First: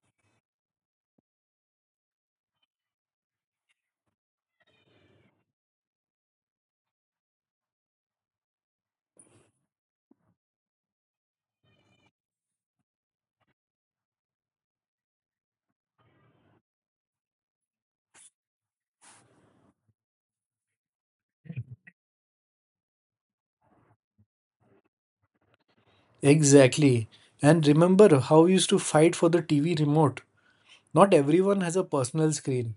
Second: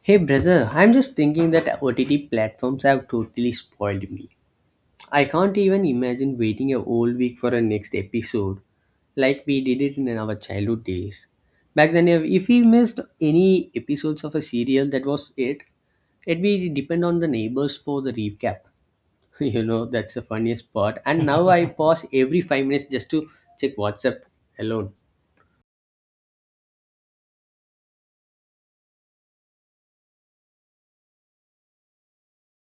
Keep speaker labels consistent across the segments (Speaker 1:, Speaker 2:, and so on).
Speaker 1: Hey brother, I'm just thinking that OTT platforms have totally spoiled me. I can't even imagine waiting a whole week for a next episode like we did it in our childhood days. Back then, if we missed any episodes of a serial, that was it. It we depend on the neighbors for the recap. You know, that's the funniest part. And now I pause every 5 minutes just to check WhatsApp alone.
Speaker 2: Exactly. And remember how we used to fight for the TV remote. Not everyone has a personal screen.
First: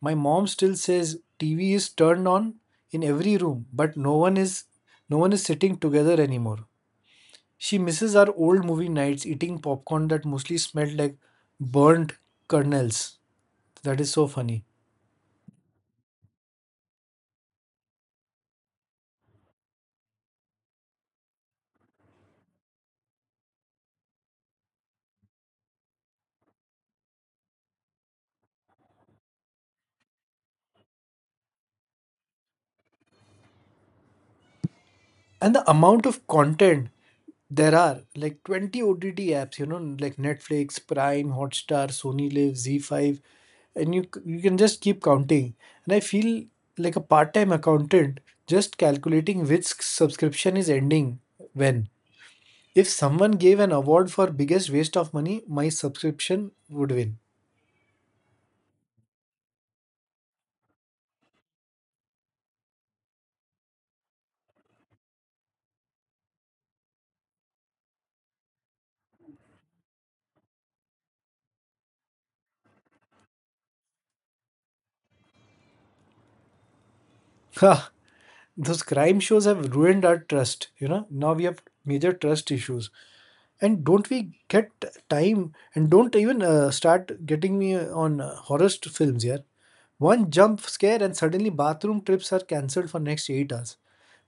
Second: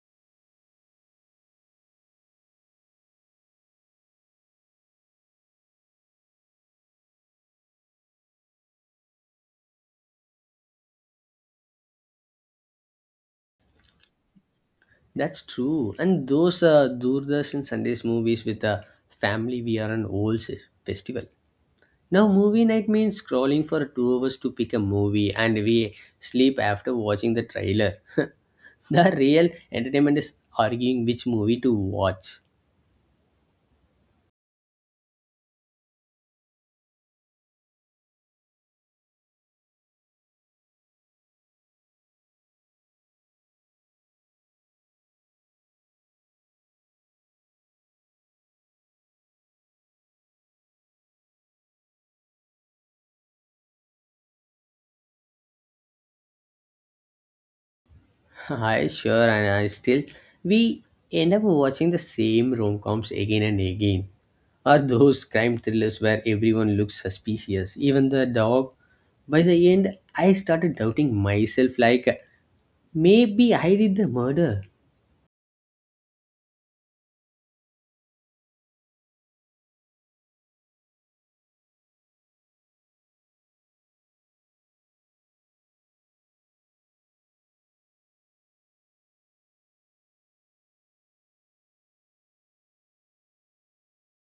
Speaker 2: My mom still says TV is turned on in every room, but no one is sitting together anymore. She misses our old movie nights eating popcorn that mostly smelled like burnt kernels. That is so funny.
Speaker 1: That's true. And those Doordarshan Sundays movies with a family, we are an festival. Now, movie night means scrolling for 2 hours to pick a movie, and we sleep after watching the trailer. The real entertainment is arguing which movie to watch.
Speaker 2: And the amount of content there are like 20 OTT apps, you know, like Netflix, Prime, Hotstar, Sony live Z5, and you can just keep counting. And I feel like a part-time accountant just calculating which subscription is ending when. If someone gave an award for biggest waste of money, my subscription would win.
Speaker 1: I sure, and I still we end up watching the same rom coms again and again. Or those crime thrillers where everyone looks suspicious, even the dog. By the end, I started doubting myself like maybe I did the murder.
Speaker 2: Ha! Those crime shows have ruined our trust, you know, now we have major trust issues. And don't we get time, and don't even start getting me on horror films here. One jump scare and suddenly bathroom trips are cancelled for next 8 hours.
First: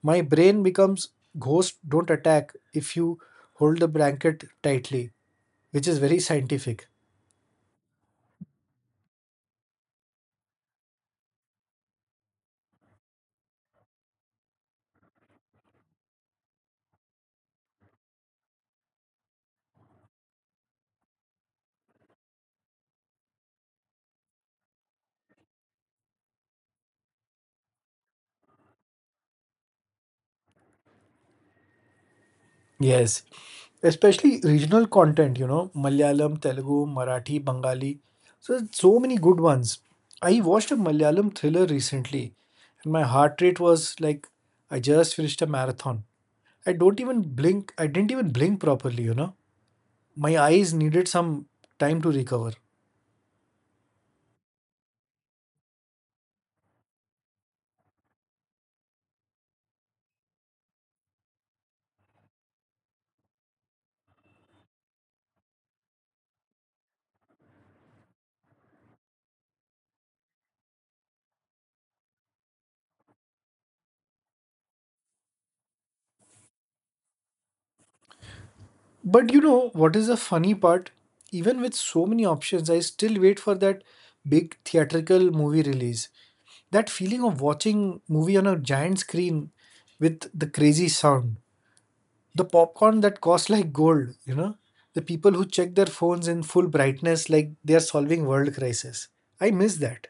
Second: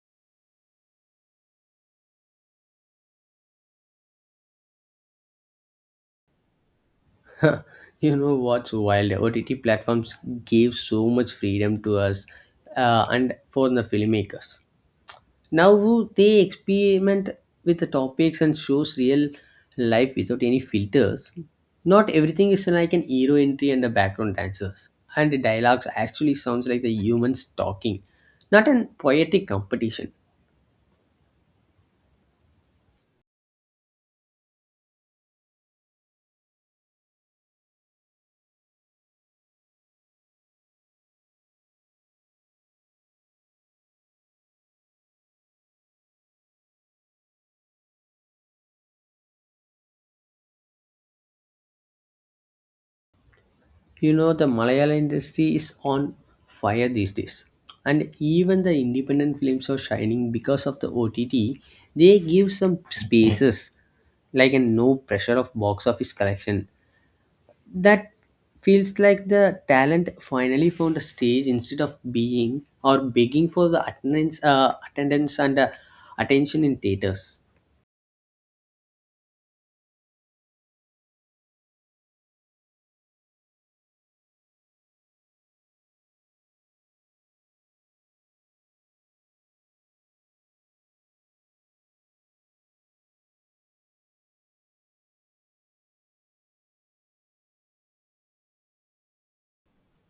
Speaker 2: My brain becomes, ghost don't attack if you hold the blanket tightly, which is very scientific.
Speaker 1: Huh, you know what's wild? OTT platforms gave so much freedom to us and for the filmmakers. Now they experiment with the topics and shows real life without any filters. Not everything is like an hero entry and the background dancers. And the dialogues actually sounds like the humans talking, not an poetic competition.
Speaker 2: Yes, especially regional content, you know, Malayalam, Telugu, Marathi, Bengali. So there's so many good ones. I watched a Malayalam thriller recently, and my heart rate was like I just finished a marathon. I don't even blink. I didn't even blink properly, you know. My eyes needed some time to recover.
Speaker 1: You know the Malayalam industry is on fire these days. And even the independent films are shining because of the OTT. They give some spaces like a no pressure of box office collection. That feels like the talent finally found a stage instead of being or begging for the attendance, attendance and attention in theaters.
Speaker 2: But you know what is the funny part? Even with so many options, I still wait for that big theatrical movie release. That feeling of watching movie on a giant screen, with the crazy sound, the popcorn that costs like gold, you know, the people who check their phones in full brightness like they are solving world crisis. I miss that.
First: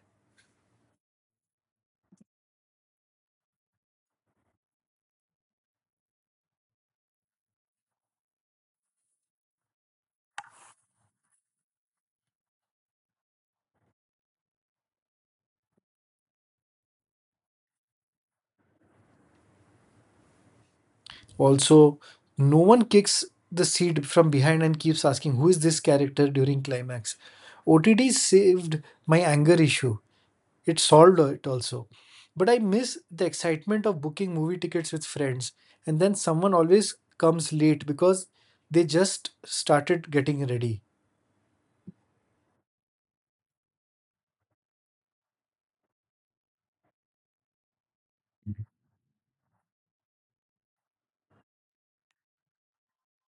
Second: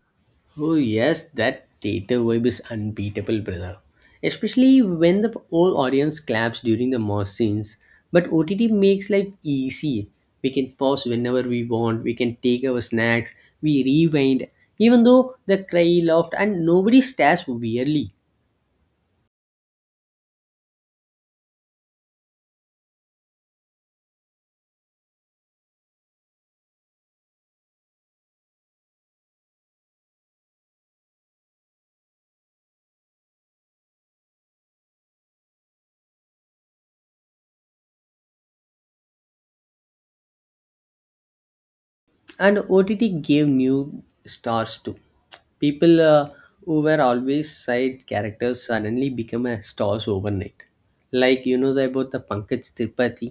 Speaker 1: Oh yes, that theater vibe is unbeatable, brother. Especially when the whole audience claps during the mosh scenes. But OTT makes life easy. We can pause whenever we want. We can take our snacks. We rewind. Even though the cry laughed and nobody stares weirdly.
Speaker 2: Also, no one kicks the seat from behind and keeps asking who is this character during climax. OTT saved my anger issue. It solved it also. But I miss the excitement of booking movie tickets with friends. And then someone always comes late because they just started getting ready.
Speaker 1: And OTT gave new stars too. People who were always side characters suddenly become a stars overnight. Like you know about the Pankaj Tripathi.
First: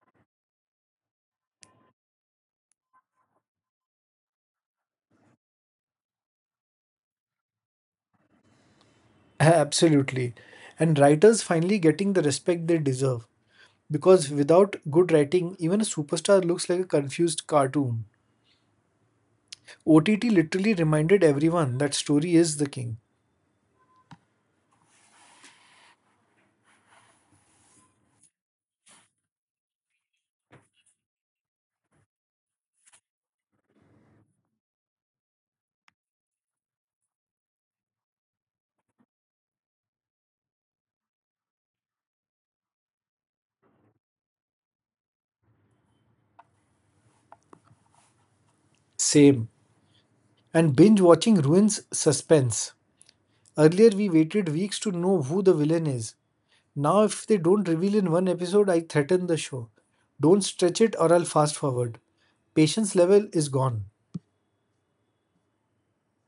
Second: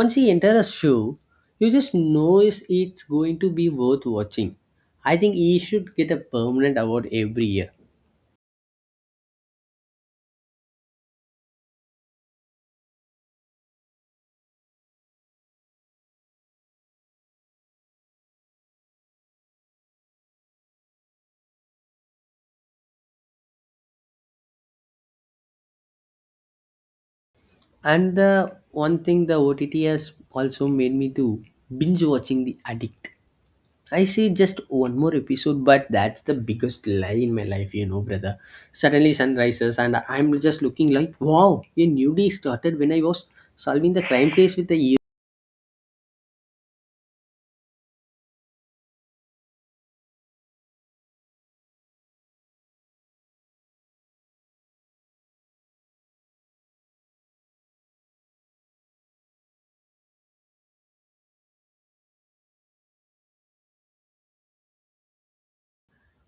Speaker 1: Once he enters a show, you just know it's going to be worth watching. I think he should get a permanent award every year.
Speaker 2: Absolutely. And writers finally getting the respect they deserve. Because without good writing, even a superstar looks like a confused cartoon. OTT literally reminded everyone that story is the king.
Speaker 1: And the one thing the OTT has also made me do, binge watching The Addict. I see just one more episode, but that's the biggest lie in my life, you know, brother. Suddenly sun rises and I'm just looking like, wow, a new day started when I was solving the crime case with the ear.
Speaker 2: Same. And binge watching ruins suspense. Earlier, we waited weeks to know who the villain is. Now, if they don't reveal in one episode, I threaten the show. Don't stretch it or I'll fast forward. Patience level is gone.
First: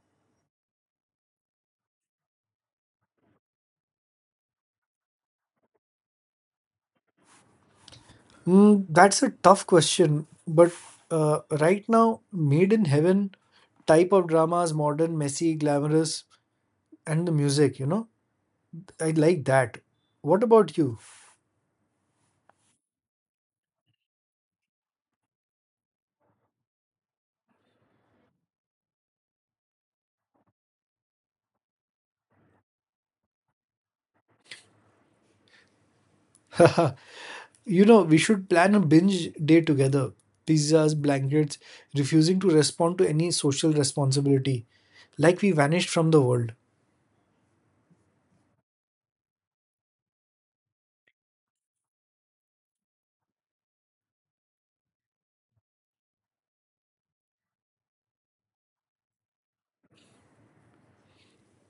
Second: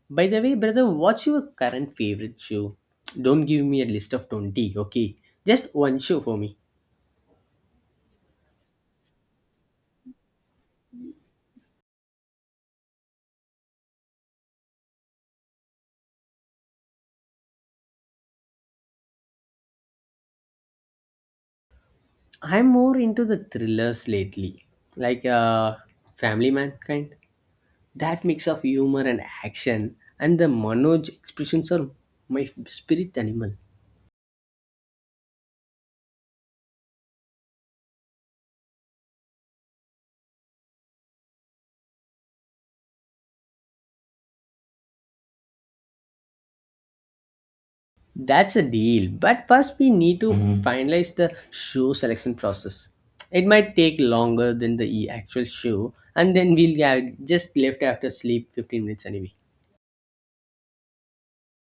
Speaker 1: By the way, brother, what's your current favorite show? Don't give me a list of 20, okay? Just one show for me.
Speaker 2: That's a tough question, but right now, Made in Heaven type of dramas, modern, messy, glamorous, and the music, you know, I like that. What about you?
Speaker 1: I'm more into the thrillers lately, like Family Man kind. That mix of humor and action and the Manoj expressions are my spirit animal.
Speaker 2: You know, we should plan a binge day together. Pizzas, blankets, refusing to respond to any social responsibility, like we vanished from the world.
Speaker 1: That's a deal. But first, we need to Mhm. finalize the shoe selection process. It might take longer than the actual shoe, and then we'll have just left after sleep 15 minutes anyway.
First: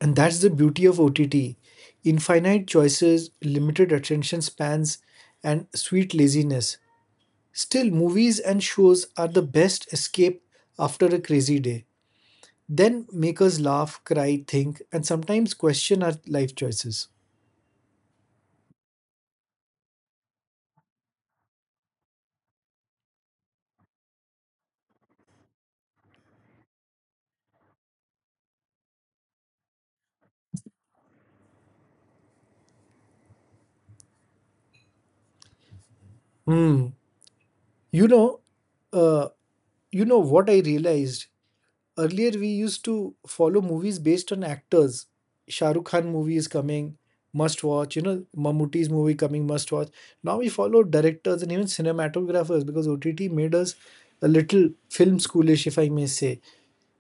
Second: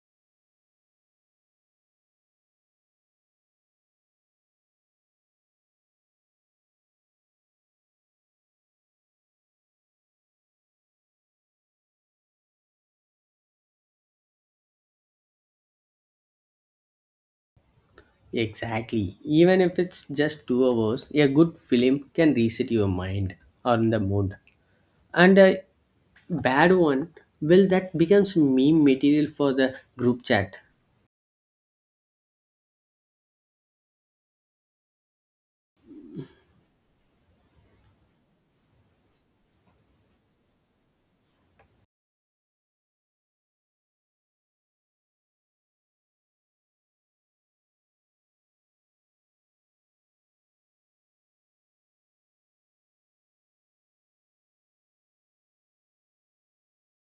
Speaker 2: And that's the beauty of OTT: infinite choices, limited attention spans, and sweet laziness. Still, movies and shows are the best escape after a crazy day. Then make us laugh, cry, think, and sometimes question our life choices.
Speaker 1: Exactly. Even if it's just 2 hours, a good film can reset your mind or the mood. And a bad one, will that becomes meme material for the group chat.
Speaker 2: Hmm. You know, uh, you know what I realized, earlier we used to follow movies based on actors. Shah Rukh Khan movie is coming, must watch. You know, Mammootty's movie coming, must watch. Now we follow directors and even cinematographers because OTT made us a little film schoolish, if I may say.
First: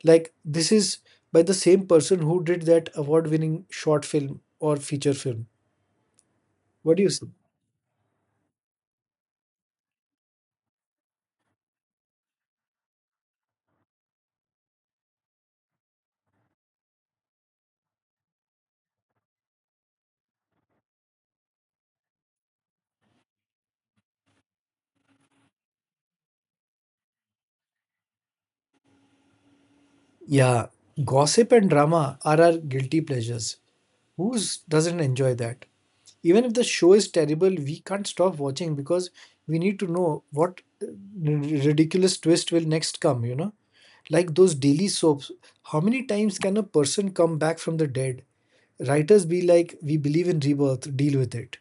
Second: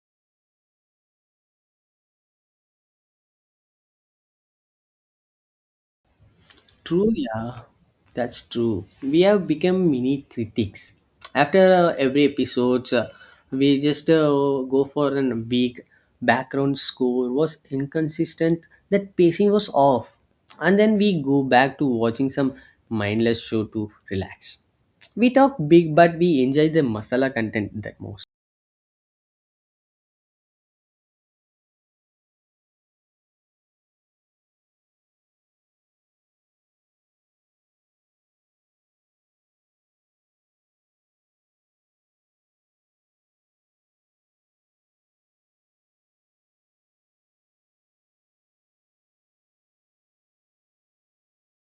Speaker 2: Like this is by the same person who did that award-winning short film or feature film. What do you
Speaker 1: True,
Speaker 2: say?
Speaker 1: yeah, that's true. We have become mini critics. After every episode, we just go for a big. Background score was inconsistent, that pacing was off. And then we go back to watching some mindless show to relax. We talk big, but we enjoy the masala content the most.
Speaker 2: Yeah, gossip and drama are our guilty pleasures. Who doesn't enjoy that? Even if the show is terrible, we can't stop watching because we need to know what ridiculous twist will next come, you know? Like those daily soaps, how many times can a person come back from the dead? Writers be like, we believe in rebirth, deal with it.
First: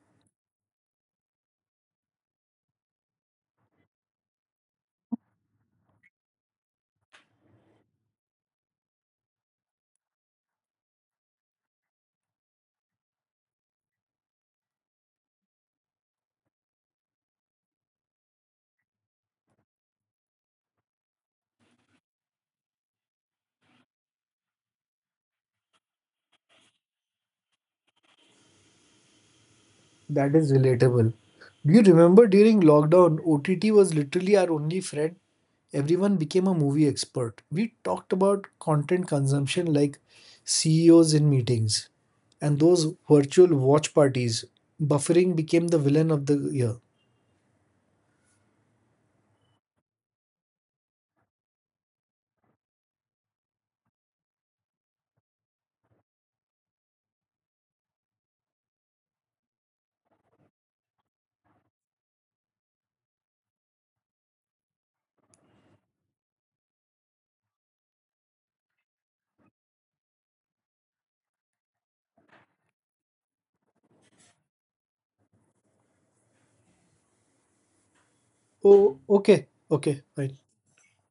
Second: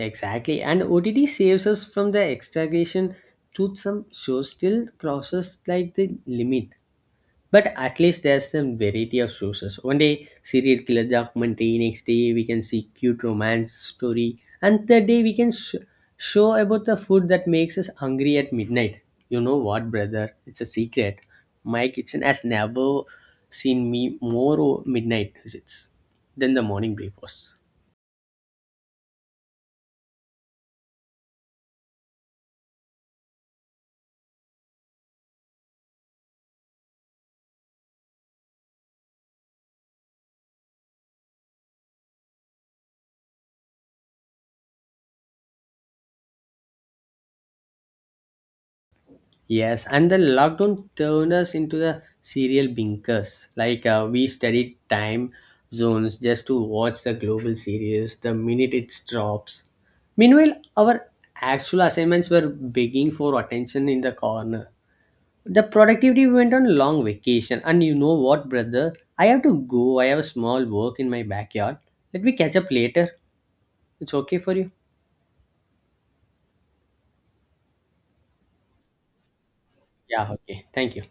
Speaker 1: Exactly, and OTT saves us from the extragration. Truth, some shows still crosses like the limit. But at least there's some variety of sources. One day, serial killer documentary. Next day, we can see cute romance story. And third day, show about the food that makes us hungry at midnight. You know what, brother? It's a secret. My kitchen has never seen me more midnight visits than the morning breakfast.
Speaker 2: That is relatable. Do you remember during lockdown, OTT was literally our only friend? Everyone became a movie expert. We talked about content consumption like CEOs in meetings and those virtual watch parties. Buffering became the villain of the year.
Speaker 1: Yes, and the lockdown turned us into the serial binkers. Like we studied time zones just to watch the global series the minute it drops. Meanwhile, our actual assignments were begging for attention in the corner. The productivity went on long vacation, and you know what, brother? I have to go. I have a small work in my backyard. Let me catch up later. It's okay for you?
Speaker 2: Oh, okay, okay,
Speaker 1: Yeah,
Speaker 2: fine.
Speaker 1: okay. Thank you.